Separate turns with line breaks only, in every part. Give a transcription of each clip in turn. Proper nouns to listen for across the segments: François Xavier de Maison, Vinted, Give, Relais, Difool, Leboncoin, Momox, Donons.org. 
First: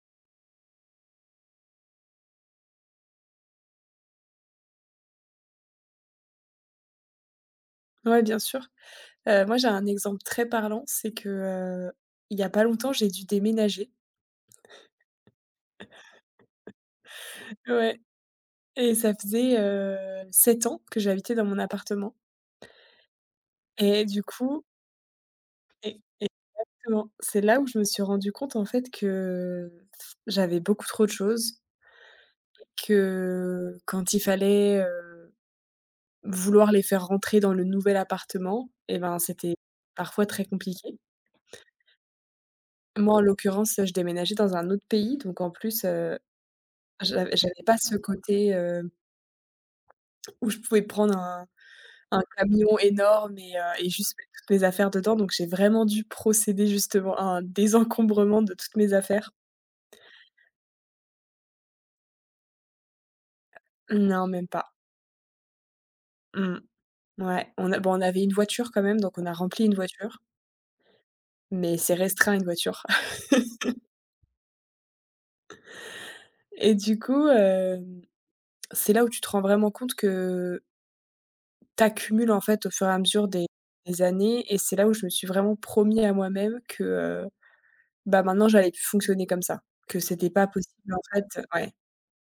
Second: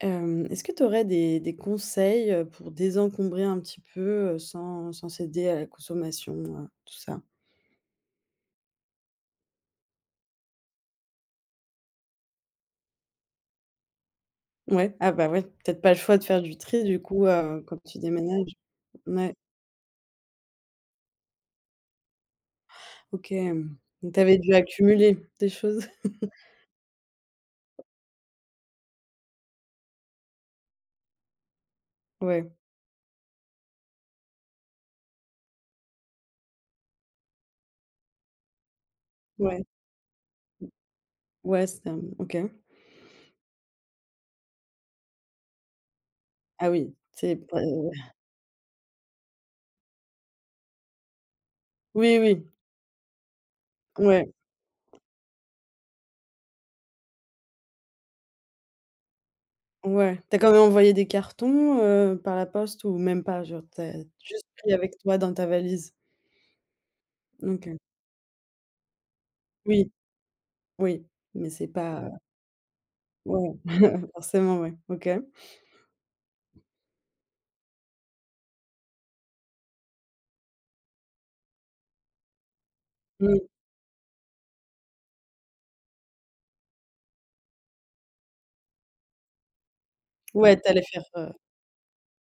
Est-ce que tu aurais des conseils, pour désencombrer un petit peu, sans céder à la consommation, tout ça?
Ouais, bien sûr. Moi, j'ai un exemple très parlant, c'est que, il y a pas longtemps, j'ai dû déménager.
Ouais, ah bah, ouais, peut-être pas le choix de faire du tri du coup, quand tu
Ouais,
déménages.
et ça
Ouais,
faisait, 7 ans que j'habitais dans mon appartement
OK, mmh,
et
donc
du
tu dû
coup,
accumuler des choses?
e exactement, c'est là où je me suis rendu compte, en fait, que j'avais beaucoup trop de choses,
Ouais,
que quand il fallait, vouloir les faire rentrer dans le nouvel appartement, et ben, c'était
ouais,
parfois très compliqué.
ouais, c'est un OK.
Moi, en l'occurrence, je déménageais dans un autre pays, donc en plus,
Ah oui,
J'av
c'est pas
j'avais pas ce côté, où je pouvais prendre un
oui, oui,
camion énorme et juste mettre
ouais,
toutes mes affaires dedans, donc j'ai vraiment dû procéder justement à un désencombrement de toutes mes affaires.
ouais. T'as quand même envoyé des cartons, par la poste ou même pas? Genre, t'as
Non,
juste
même pas.
pris avec toi dans ta valise?
Mmh. Ouais, on
OK.
a bon, on avait une voiture quand même, donc on a rempli une
Oui,
voiture,
oui, mais c'est
mais c'est
pas
restreint une voiture.
ouais, forcément, ouais, OK.
Et du coup, c'est là où tu te rends vraiment compte que t'accumules, en fait, au fur et à mesure
Mmh.
des années, et c'est là où je me suis vraiment promis à moi-même que, bah, maintenant, j'allais plus fonctionner comme ça, que c'était pas
Ouais. t'allais
possible en
faire, heu,
fait, ouais.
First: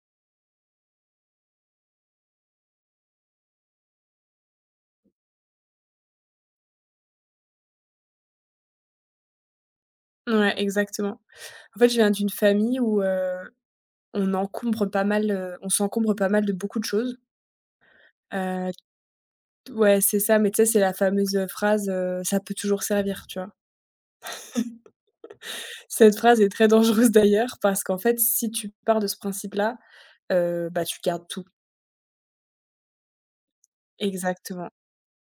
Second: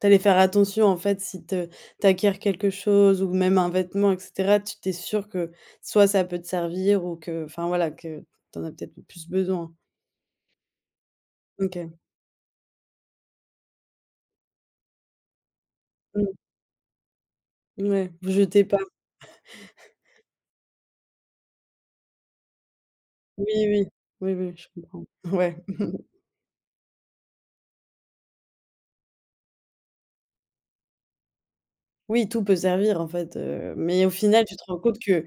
tu faire attention, en fait, si te tu acquiers quelque chose ou même un vêtement et cetera, tu t'es sûr que soit ça peut te servir ou que enfin, voilà, que t'en as peut-être plus besoin.
Ouais, exactement. En fait, je
OK.
viens d'une famille où, on encombre pas mal, on s'encombre pas
Mmh,
mal de beaucoup de choses.
ouais, vous jetez
Heu,
pas.
ouais, c'est ça, mais tu sais, c'est la fameuse phrase, «Ça peut toujours servir», tu
Oui,
vois?
oui. Oui, oui, je comprends. Ouais.
Cette phrase est très dangereuse d'ailleurs, parce qu'en fait, si tu pars de ce principe-là, bah, tu gardes tout.
Oui, tout peut servir, en fait, mais au final, tu te
Exactement.
rends compte que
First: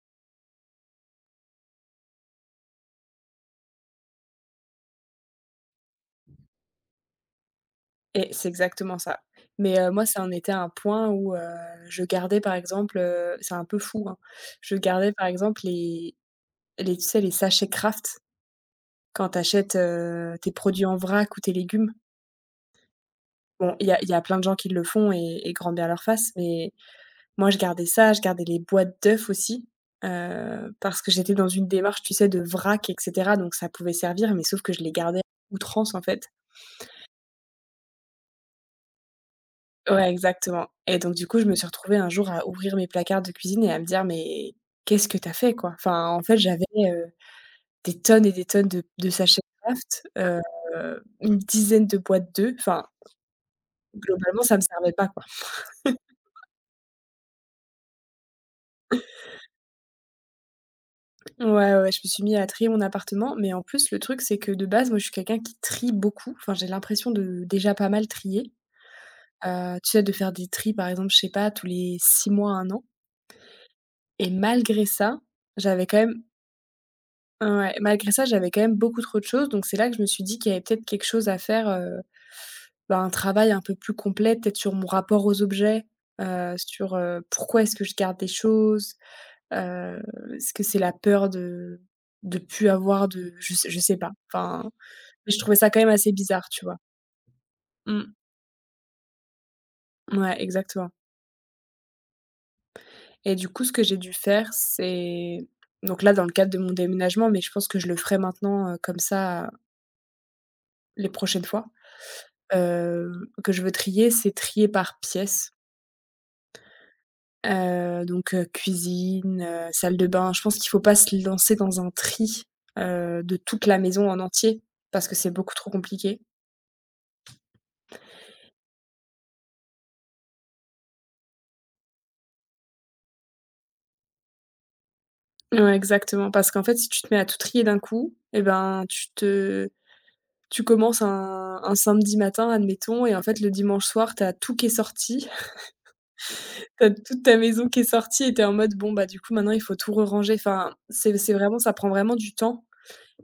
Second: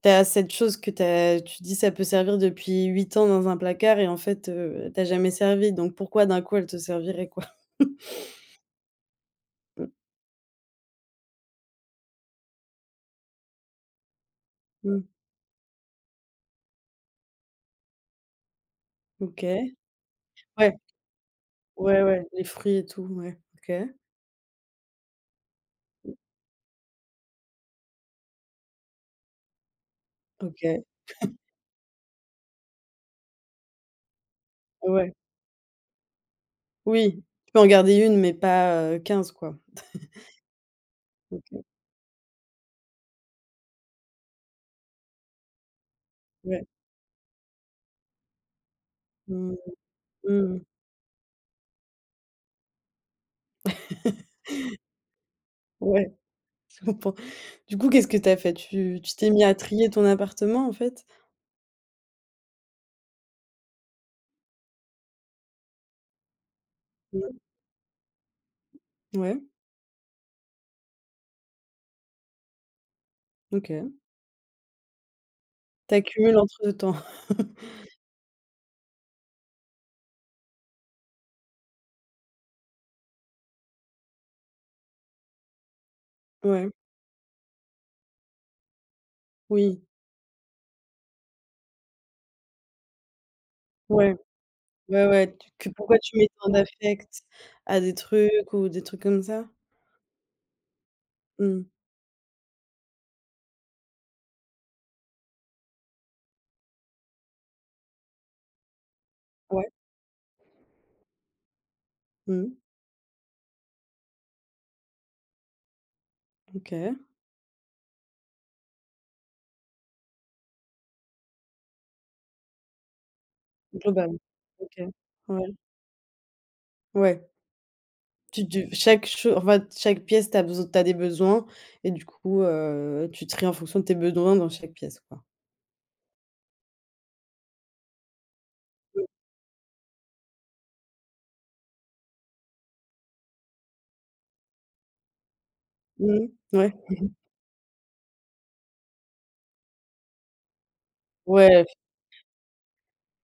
t'as cette chose que t'as tu dis: «Ça peut servir depuis 8 ans dans un placard» et en fait, elle jamais servi, donc pourquoi d'un coup elle te servirait quoi?
Et c'est exactement ça. Mais moi, ça en était un point où, je gardais par exemple, c'est un peu fou, hein, je
Mmh.
gardais par exemple les les, tu sais, les sachets Kraft quand tu
OK.
achètes tes
Ouais,
produits en vrac ou tes légumes.
ouais, ouais, les fruits et tout, ouais. OK,
Bon, il y a plein de gens qui le font, et grand bien leur face, mais moi, je gardais ça, je gardais les boîtes d'œufs aussi,
OK,
parce que j'étais dans une démarche, tu sais, de vrac et cetera, donc ça pouvait servir, mais sauf que je les
ouais.
gardais à outrance, en fait.
Oui, tu peux en garder une mais pas, 15 quoi.
Ouais, exactement, et donc du coup, je me
OK,
suis retrouvée un jour à ouvrir mes placards de cuisine et à me dire: «Mais qu'est-ce que t'as fait, quoi ?» Enfin, en fait, j'avais,
ouais.
des tonnes et des tonnes de sachets
Mmh,
Kraft,
mmh,
une dizaine de boîtes d'œufs. Enfin, globalement, ça me servait pas, quoi.
ouais, je comprends. Du coup, qu'est-ce que t'as fait? Tu t'es mis à trier ton appartement en fait?
Ouais, je me suis mis à trier mon appartement, mais en plus, le truc, c'est que de base, moi, je suis quelqu'un qui trie beaucoup. Enfin, j'ai l'impression
Mmh,
de déjà pas mal trier,
ouais,
tu sais, de faire des tris, par exemple, je sais pas, tous les 6 mois, un an,
OK.
et malgré ça, j'avais quand même...
T'accumules entre-temps.
Ouais, malgré ça, j'avais quand même beaucoup trop de choses, donc c'est là que je me suis dit qu'il y avait peut-être quelque chose à faire, bah, un travail un peu plus complet, peut-être sur mon rapport aux objets,
Ouais,
sur, pourquoi est-ce que je garde des choses?
oui,
Heu, Est-ce que c'est la peur de plus avoir de... je sais pas,
ouais.
enfin,
Ouais,
je
ouais, tu
trouvais ça
que
quand même
pourquoi
assez
tu mets
bizarre,
tant
tu vois?
d'affect à des
Mmh,
trucs ou des trucs comme ça?
ouais, exactement,
Mmh.
et du coup, ce que j'ai dû faire, c'est donc là, dans le cadre de mon déménagement, mais je pense que je le ferai maintenant, comme ça,
Ouais.
les prochaines fois.
Mmh.
heu, que je veux trier, c'est trier par pièce.
OK.
Cuisine, salle de bain. Je pense qu'il faut pas se lancer dans un tri, de toute la maison
Global,
en entier,
OK.
parce que c'est beaucoup
Ouais.
trop compliqué.
Ouais. Tu tu chaque cho enfin, chaque pièce, tu as des besoins et du coup, tu tries en fonction de tes besoins dans chaque pièce, quoi.
Ouais, exactement, parce qu'en fait, si tu te mets à tout trier d'un coup, et ben, tu commences un samedi matin, admettons, et en fait, le dimanche soir, t'as tout qui est sorti.
Mmh mh. Ouais.
T'as toute ta maison qui est sortie, et t'es en mode: «Bon, bah, du coup, maintenant, il faut tout re-ranger». Enfin, c'est vraiment...
Ouais,
ça prend vraiment du temps.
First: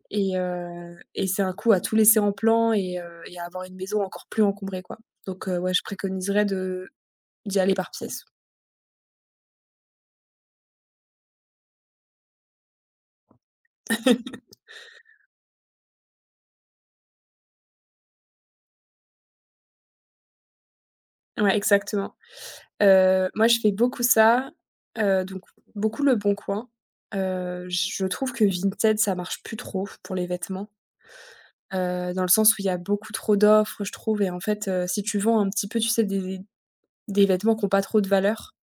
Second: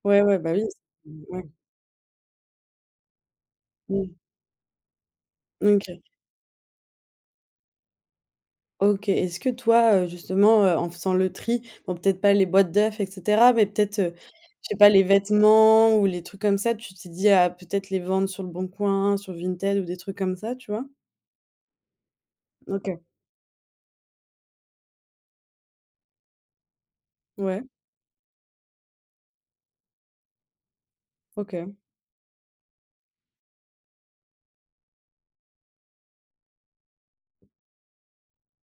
ouais, ouais, bah, oui.
Et c'est
Ouais.
un coût à tout laisser en plan, et à avoir une maison
Mmh.
encore plus encombrée, quoi. Donc ouais, je
OK.
préconiserais de d'y aller par pièce.
OK. Est-ce que toi, justement, en faisant le tri, bon peut-être pas les boîtes d'œufs et cetera, mais peut-être, je sais pas, les vêtements ou les trucs comme ça, tu t'es dit: à peut peut-être les vendre sur le Bon Coin, sur Vinted» ou des trucs comme ça, tu vois?
Ouais, exactement.
OK.
Moi, je fais beaucoup ça, heu, donc beaucoup le Leboncoin.
Ouais,
Je trouve que Vinted, ça marche plus trop pour les vêtements,
OK.
dans le sens où il y a beaucoup trop d'offres, je trouve, et en fait, si tu vends un petit peu, tu sais, des vêtements qui ont pas trop de valeur,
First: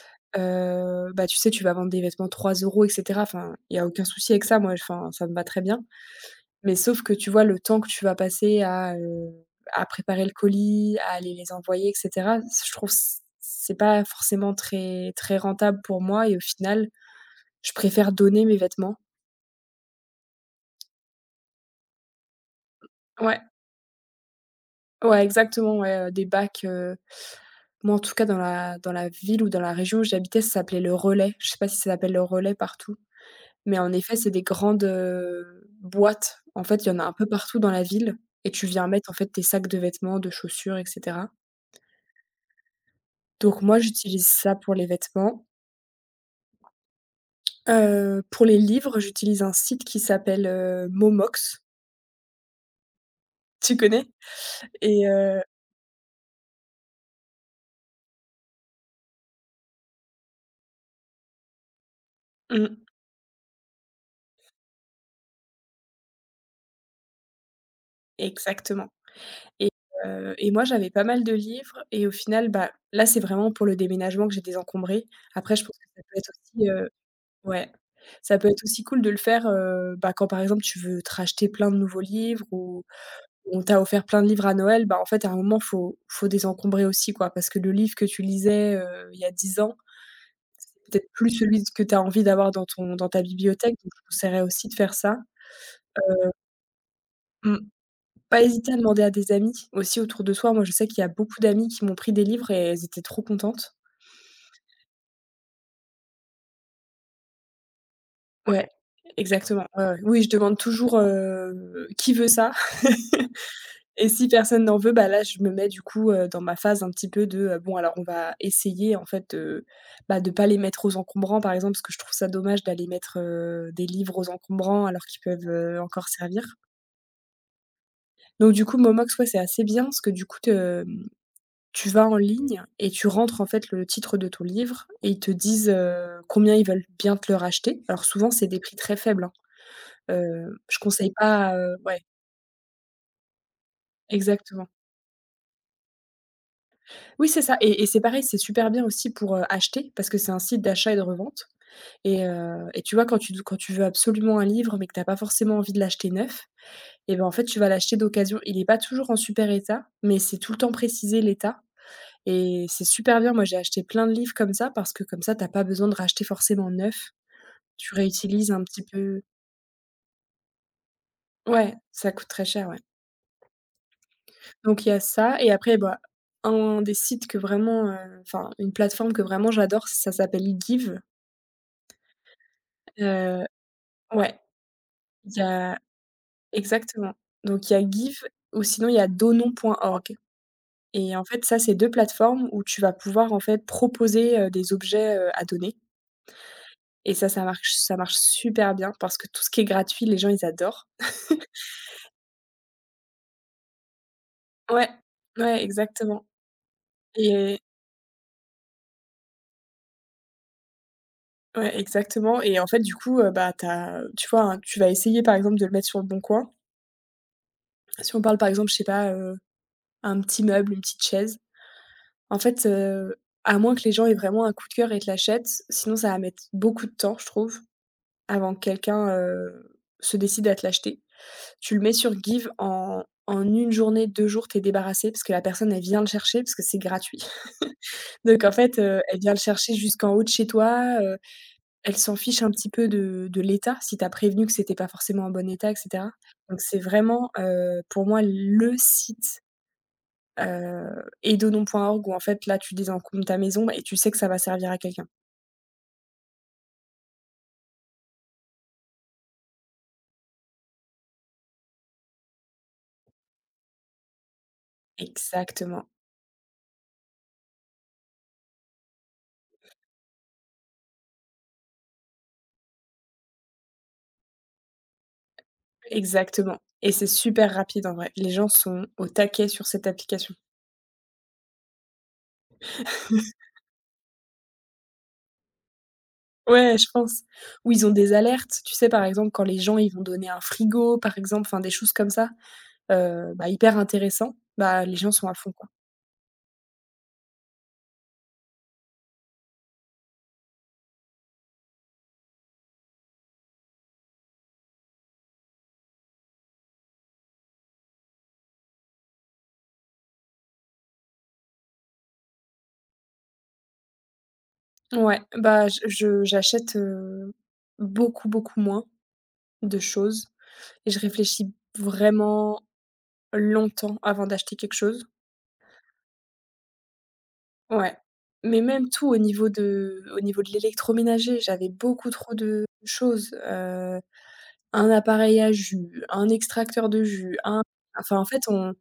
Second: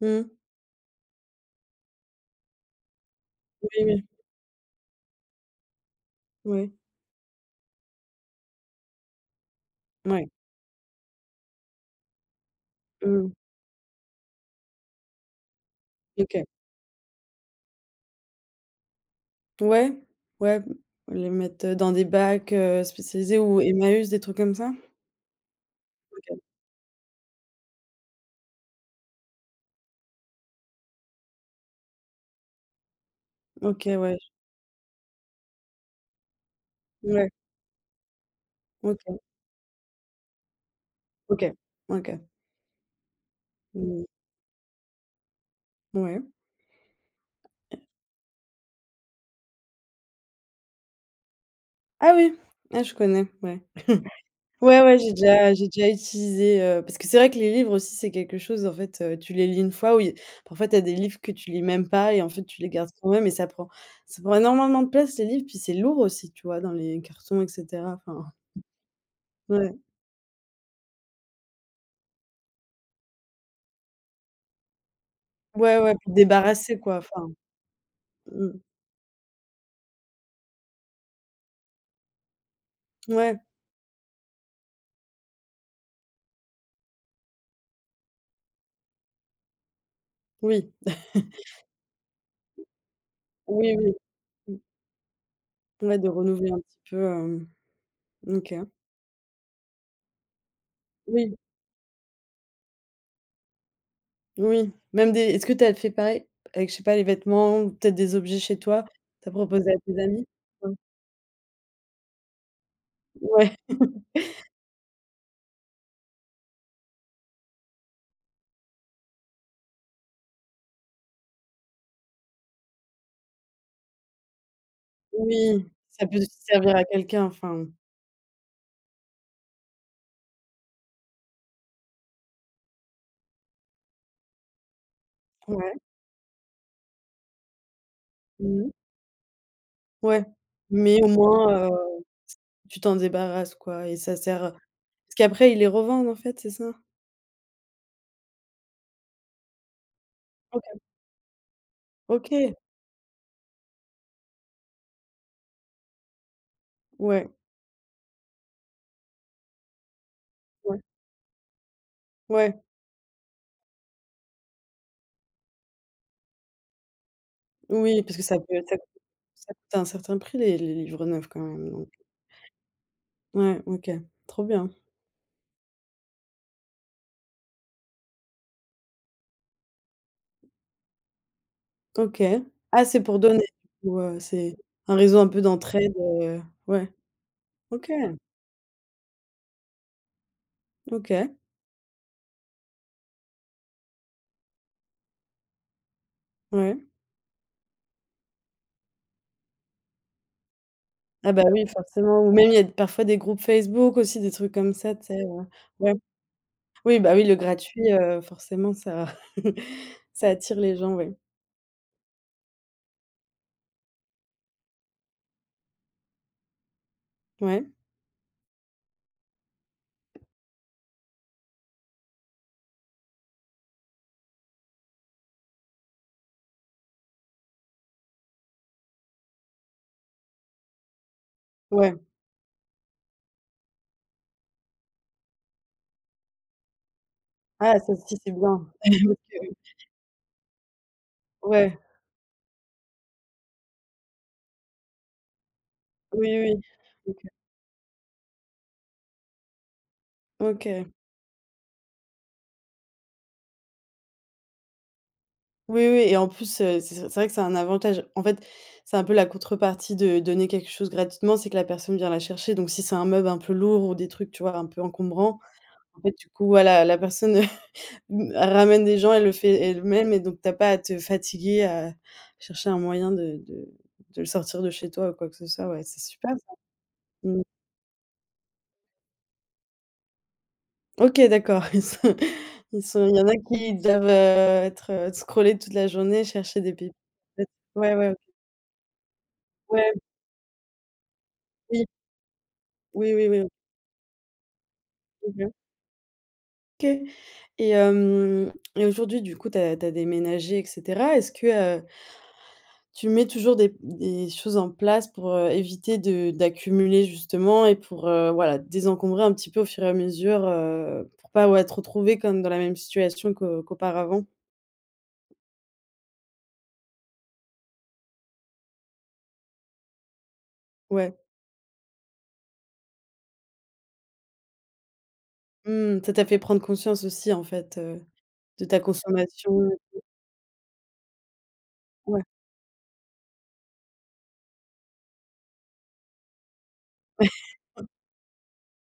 Mmh.
bah, tu sais, tu vas vendre des vêtements 3 euros et cetera. Enfin, il y
Oui,
a aucun
oui.
souci avec ça, moi, enfin, ça me va très bien.
Oui.
Mais sauf que tu vois, le temps que tu vas passer à préparer
Ouais.
le colis, à aller les envoyer et cetera, c je trouve
Mmh.
c'est pas forcément très très rentable pour moi, et au
OK.
final, je préfère donner mes vêtements.
Ouais. Ouais, les mettre, dans des bacs, spécialisés
Ouais,
ou Emmaüs, des trucs comme ça?
ouais, exactement, ouais, des
OK.
bacs, moi, en tout cas, dans la ville ou dans la région où j'habitais, ça s'appelait le Relais. Je sais pas si ça s'appelle le Relais partout, mais en
OK,
effet,
ouais.
c'est des grandes, boîtes. En fait, il y en a un peu
Ouais.
partout dans la ville, et tu viens mettre, en
OK.
fait, tes sacs de vêtements, de chaussures et cetera.
OK. OK.
Donc moi,
Mmh.
j'utilise ça pour les vêtements.
Ouais.
Pour les livres, j'utilise un site qui s'appelle, Momox.
Ah oui! Ah je connais, ouais.
Tu connais?
Ouais, ouais,
Et
j'ai déjà utilisé, parce que c'est vrai que les livres aussi, c'est quelque chose, en fait, tu les lis une fois, oui, parfois tu as des livres que tu lis même pas et en fait, tu les
mmh,
gardes quand même et ça prend énormément de place les livres, puis c'est lourd aussi, tu vois, dans les cartons et cetera, enfin,
exactement, et
ouais.
et moi, j'avais pas mal de livres, et au final, bah, là, c'est vraiment pour le déménagement que j'ai désencombré. Après, je pense
Ouais,
que
ouais,
ça
puis
peut être aussi,
débarrasser quoi, enfin,
ouais, ça peut
mmh,
être aussi cool de le faire, bah, quand, par exemple, tu veux te racheter plein de nouveaux livres, ou
ouais,
on t'a offert plein de livres à Noël, bah, en fait, à un moment, faut désencombrer aussi, quoi, parce que le livre que tu lisais, il y a 10 ans...
oui,
peut-être plus celui que tu as envie d'avoir dans ton dans ta bibliothèque,
oui,
donc
oui,
je conseillerais
mmh,
aussi de faire ça.
ouais, de renouveler un petit peu,
Mmh. Pas
OK.
hésiter à demander à des amis aussi autour de soi. Moi, je sais qu'il y a
Oui,
beaucoup d'amis qui m'ont pris des livres, et elles étaient trop contentes.
oui, même des est-ce que tu as fait pareil avec, je sais pas, les vêtements ou peut-être des objets
Ouais,
chez
Ouais.
toi? T'as
Exactement.
proposé à
Ouais, ouais.
tes
Oui,
amis?
je demande
Ouais.
toujours, «Qui veut ça ?»
Ouais.
Et si personne n'en veut, bah, là, je me mets du coup, dans ma phase un petit peu de, bon, alors on va essayer en fait de, bah, de pas les mettre aux encombrants, par exemple, parce que je trouve ça dommage d'aller mettre, des livres aux encombrants alors qu'ils peuvent,
Oui, ça
encore
peut
servir.
servir à quelqu'un, enfin,
Donc du coup, Momox, ouais, c'est assez bien parce que du coup, te mmh, tu vas en ligne et tu rentres en fait le titre de ton livre, et ils te disent,
ouais,
combien ils veulent bien te le racheter. Alors souvent, c'est des
mmh mh,
prix très faibles, hein.
ouais,
Je
mais au
conseille pas,
moins,
ouais,
tu t'en débarrasses, quoi et ça sert
exactement.
parce qu'après ils les revendent, en fait, c'est ça?
Oui, c'est ça, et c'est pareil, c'est super bien aussi pour, acheter, parce que c'est un site
OK.
d'achat et de revente,
OK,
et tu vois, quand tu veux absolument un livre, mais que t'as pas forcément envie de l'acheter neuf, et ben,
ouais,
en fait, tu vas l'acheter d'occasion. Il est pas toujours en super état, mais c'est tout le temps
ouais,
précisé, l'état.
ouais,
Et c'est super bien, moi j'ai acheté plein de livres comme ça, parce que comme ça, t'as pas besoin de racheter forcément neuf. Tu
oui, parce que ça peut
réutilises un
ça
petit peu...
ça coûte un certain prix les livres neufs quand même,
ouais,
donc
ça coûte très cher, ouais.
ouais, OK, trop bien.
Donc il y a ça, et après, bah, un des sites que vraiment, enfin une plateforme que vraiment j'adore, ça s'appelle Give.
OK. Ah, c'est pour
Heu,
donner du coup,
ouais,
c'est un réseau un
il y
peu
a...
d'entraide, heu, ouais.
exactement. Donc il y a
OK,
Give, ou sinon il y a Donons.org, et en
OK,
fait ça, c'est 2 plateformes où tu vas pouvoir en fait proposer, des objets, à donner,
ouais.
et ça, ça marche super bien, parce que tout ce qui est gratuit, les gens ils adorent.
Ah bah, oui, forcément ou même il y a parfois des groupes Facebook aussi, des trucs comme
Ouais,
ça, tu sais,
ouais,
ouais.
exactement
Oui, bah, oui, le
et
gratuit, forcément ça ça attire les gens, ouais.
ouais, exactement, et en fait, du coup, bah, t'as, tu vois, hein, tu vas essayer, par exemple, de le mettre sur le bon coin.
Ouais,
Si on parle, par exemple, je sais pas, un petit meuble, une petite chaise, en fait, à moins que les gens aient vraiment un coup de cœur et te l'achètent, sinon ça va mettre beaucoup de temps, je trouve, avant que quelqu'un, se décide à te l'acheter. Tu le mets
ouais.
sur Give en 1 journée, 2 jours, t'es débarrassé parce que la personne, elle vient le chercher parce que c'est gratuit.
Ah ça aussi c'est
Donc en
bien.
fait, elle vient le chercher jusqu'en haut de chez toi.
OK. Ouais,
Elle s'en fiche un petit peu de l'état, si tu as prévenu que c'était pas forcément en bon état et cetera.
oui, oui.
Donc c'est
OK.
vraiment, pour moi le site,
OK.
heu, edodon.org où en fait là tu désencombres ta maison et tu sais que ça va servir à quelqu'un.
Oui, oui et en plus, c'est vrai que c'est un avantage. En fait, c'est un peu la contrepartie de donner quelque chose gratuitement, c'est que la personne vient la chercher donc si c'est un meuble un peu lourd ou des trucs, tu vois, un peu encombrants,
Exactement,
en fait, du coup, voilà, la personne Mmh, elle ramène des gens, elle le fait elle-même et donc tu as pas à te fatiguer à chercher un moyen de le sortir de chez toi ou quoi que ce soit, ouais, c'est super ça.
exactement, et c'est
Mmh.
super rapide en vrai. Les gens sont au taquet sur cette application.
OK, d'accord. Ils sont il y en a qui doivent, être, scroller toute la journée, chercher des
Ouais, je
pépites.
pense. Ou ils ont
Ouais, ouais,
des
ouais,
alertes, tu sais, par exemple quand les gens ils
ouais,
vont donner un frigo par exemple, enfin des choses comme ça.
oui, oui, oui, oui.
Hyper intéressant, bah, les gens sont à
Mmh mh.
fond quoi.
OK et hem et aujourd'hui, du coup, tu as déménagé et cetera. Est-ce que, tu mets toujours des choses en place pour, éviter de d'accumuler justement et pour, voilà, désencombrer un petit peu au fur et à mesure, pour pas, ouais, te retrouver comme dans la même situation qu'auparavant.
Ouais, bah, je j'achète, beaucoup, beaucoup moins de choses, et je
Ouais.
réfléchis vraiment longtemps avant d'acheter quelque chose.
Mmh, ça t'a fait prendre conscience aussi en fait,
Ouais, mais
de ta
même tout au niveau
consommation.
de l'électroménager, j'avais beaucoup
Ouais.
trop de choses. Un appareil à jus, un extracteur de jus, un enfin, en fait, on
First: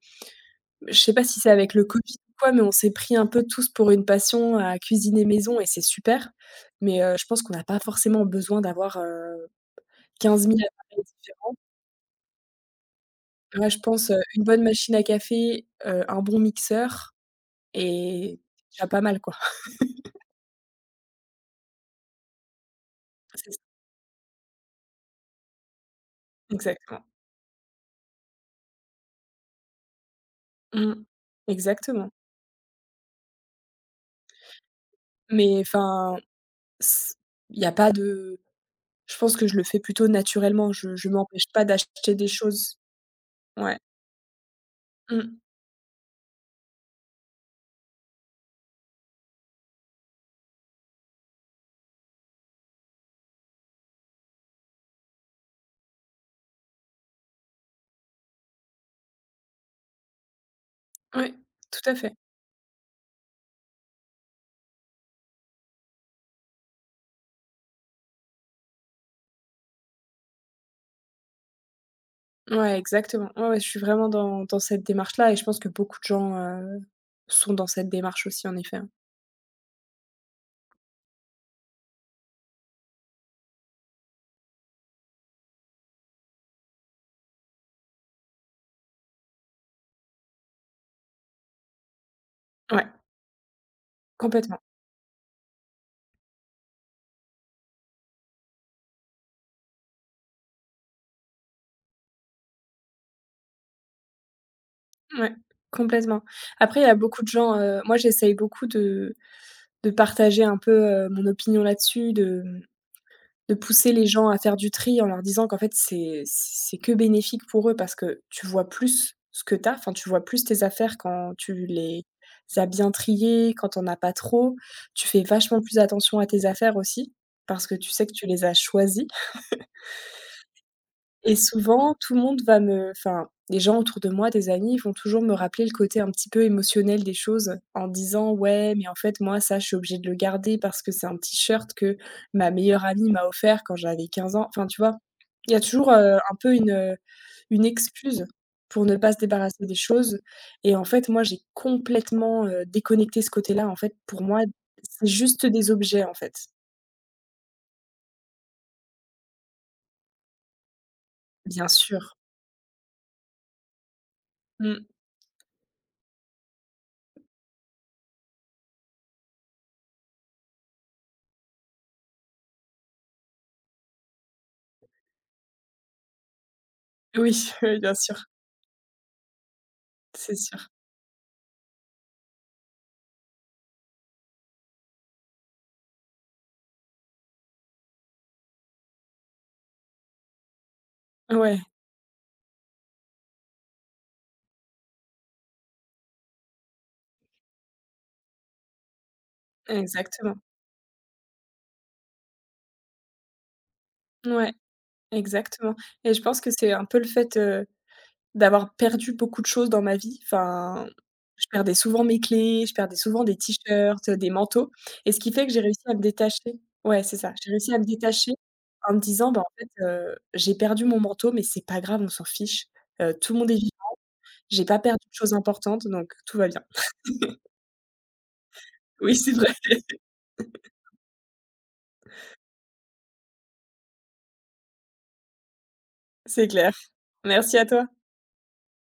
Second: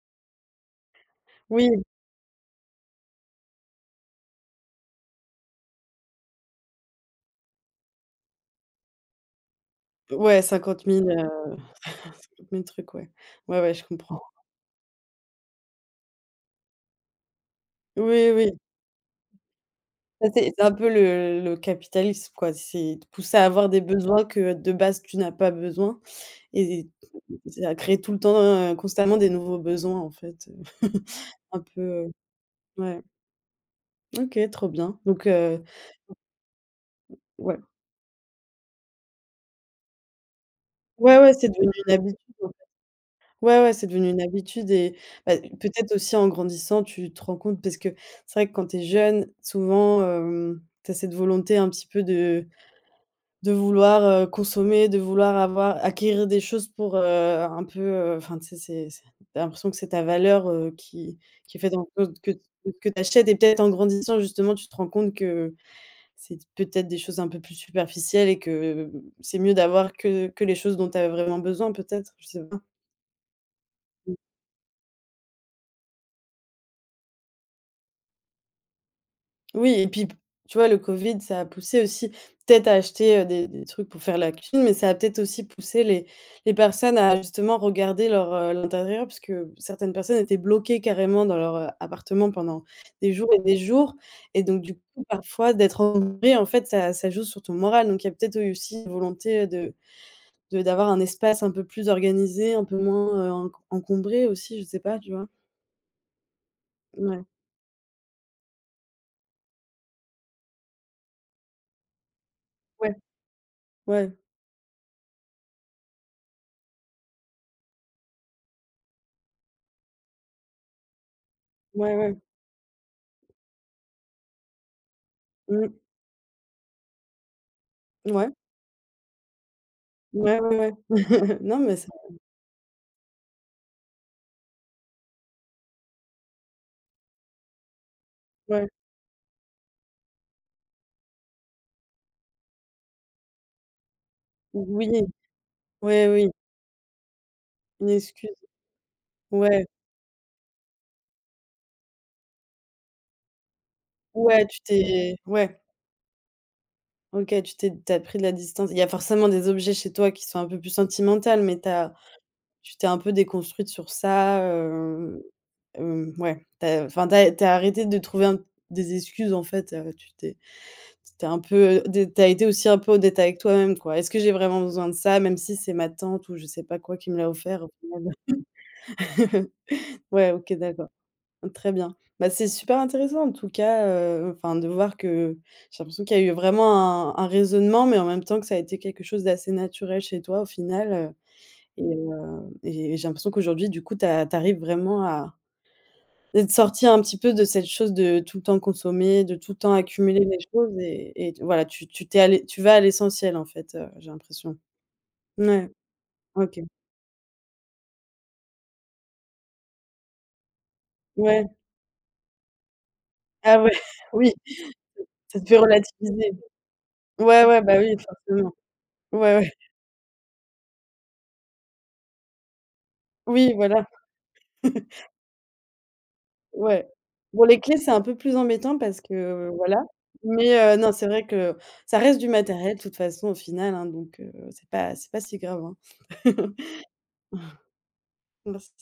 je sais pas si c'est
Oui,
avec le covid ou quoi, mais on s'est pris un peu tous pour une passion à cuisiner maison et c'est super, mais je pense qu'on n'a pas forcément besoin d'avoir
ouais,
15 000
cinquante
appareils
mille
différents.
50 000 trucs, ouais. Ouais,
Ouais,
ouais,
je
je
pense,
comprends.
une bonne machine à café, un bon mixeur,
Oui,
et
oui.
déjà pas mal, quoi.
Ça, c'est un peu le capitalisme quoi, c'est de pousser à
C'est ça,
avoir des besoins que de base tu n'as pas besoin. Et
exactement.
ça crée tout le temps, constamment des nouveaux besoins en fait, heu,
Mmh.
un peu,
Exactement.
ouais. OK, trop bien. Donc
Mais enfin, s
ouais.
il y a pas de je pense que je le fais plutôt naturellement, je
Ouais, ouais,
m'empêche
c'est
pas
devenu une
d'acheter
habitude,
des
en fait.
choses.
Ouais, ouais,
Ouais.
c'est devenu une habitude et bah,
Mmh.
peut-être aussi en grandissant, tu te rends compte parce que c'est vrai que quand tu es jeune, souvent, tu as cette volonté un petit peu de vouloir, consommer, de vouloir avoir acquérir des choses pour, un peu, enfin, tu sais, c'est tu l'impression que c'est ta valeur,
Ouais,
qui est faite en
tout à fait.
sorte que tu achètes et peut-être en grandissant, justement, tu te rends compte que c'est peut-être des choses un peu plus superficielles et que mmh, c'est mieux d'avoir que les choses dont tu as vraiment besoin peut-être? Je sais pas.
Ouais, exactement. Ouais, ouais, je suis vraiment dans cette démarche-là, et je pense que beaucoup de gens sont dans cette démarche aussi, en effet, hein.
Oui et puis, tu vois, le covid, ça a poussé aussi peut-être à acheter, des trucs pour faire la cuisine, mais ça a peut-être aussi poussé les personnes à justement regarder leur, l'intérieur parce que certaines personnes étaient bloquées carrément dans leur, appartement pendant
Ouais,
des jours et
complètement.
donc du coup, parfois, d'être encombré, en fait, ça joue sur ton moral donc il y a peut-être eu aussi une volonté, de d'avoir un espace un peu plus organisé, un peu moins, encombré aussi, je sais pas, tu vois?
Ouais, complètement. Après, il y a beaucoup
Ouais.
de gens, moi, j'essaye beaucoup de partager un peu mon opinion là-dessus, de, mmh,
Ouais,
de pousser les
ouais,
gens à faire du tri en leur disant qu'en fait, c'est que bénéfique pour eux parce que tu vois plus ce que tu as, enfin, tu vois plus tes affaires quand tu
ouais,
les
ouais.
as bien triées, quand on en as pas trop. Tu fais vachement
Mmh.
plus attention à tes affaires aussi parce que tu sais que tu
Ouais.
les as choisies.
Ouais, ouais,
Et
ouais. Non, mais ça
souvent, tout le monde va me les gens autour de moi, des amis, vont toujours me rappeler le côté un petit peu émotionnel des choses en disant:
ouais.
«Ouais, mais en fait, moi, ça, je suis obligée de le garder parce que c'est un t-shirt que ma meilleure amie m'a offert quand j'avais 15 ans». Enfin, tu
Oui,
vois? Il y a toujours
ouais, oui,
un peu une
une
excuse
excuse.
pour ne pas se débarrasser
Ouais,
des choses. Et en fait, moi, j'ai complètement, déconnecté ce côté-là. En fait, pour moi,
ouais,
c'est juste des objets, en fait.
OK, tu t'es t'as pris de la distance. Il y a forcément des objets chez toi qui sont un peu plus sentimentaux mais
Bien
t'as
sûr.
tu t'es un peu déconstruite sur ça,
Mmh.
ouais, tu enfin, t'as arrêté de trouver un des excuses, en fait, tu t'es t'es un peu dé tu été aussi un peu honnête avec toi-même, quoi. Est-ce que j'ai vraiment besoin de ça, même si c'est ma tante ou je sais pas quoi qui me l'a
Oui,
offert, au
oui, bien
final?
sûr,
Ouais,
c'est
OK,
sûr.
d'accord. Très bien. Bah, c'est super intéressant en tout cas, enfin de voir que j'ai l'impression qu'il y a eu vraiment un raisonnement, mais en même temps que ça a été quelque chose d'assez naturel chez toi au final,
Ouais.
et j'ai l'impression qu'aujourd'hui du coup tu arrives vraiment à être sorti un petit peu de cette chose de tout le temps consommer, de tout le temps accumuler les
Exactement.
choses et voilà, tu tu t'es allé tu vas à l'essentiel en fait, j'ai
Ouais,
l'impression. Ouais,
exactement, et je pense que
OK.
c'est un peu le fait d'avoir perdu beaucoup de choses dans ma vie. Enfin, je
Ouais.
perdais souvent mes clés, je perdais souvent des
Ah ouais,
t-shirts, des
oui,
manteaux, et ce qui
ça
fait
te
que
fait
j'ai réussi à me
relativiser.
détacher. Ouais, c'est ça,
Ouais,
j'ai
ouais,
réussi
bah
à me
oui,
détacher
forcément.
en me disant:
Ouais,
«Bah,
ouais.
en fait, j'ai perdu mon manteau, mais c'est pas grave, on s'en fiche, tout le monde
Oui,
est vivant,
voilà.
j'ai pas perdu de choses importantes, donc tout va bien».
Ouais. Bon, les clés, c'est un peu plus embêtant parce que
Oui, c'est vrai.
voilà, mais non, c'est vrai que ça reste du matériel de toute façon au final, hein, donc c'est pas si grave, hein.
C'est clair. Merci à toi.
Merci.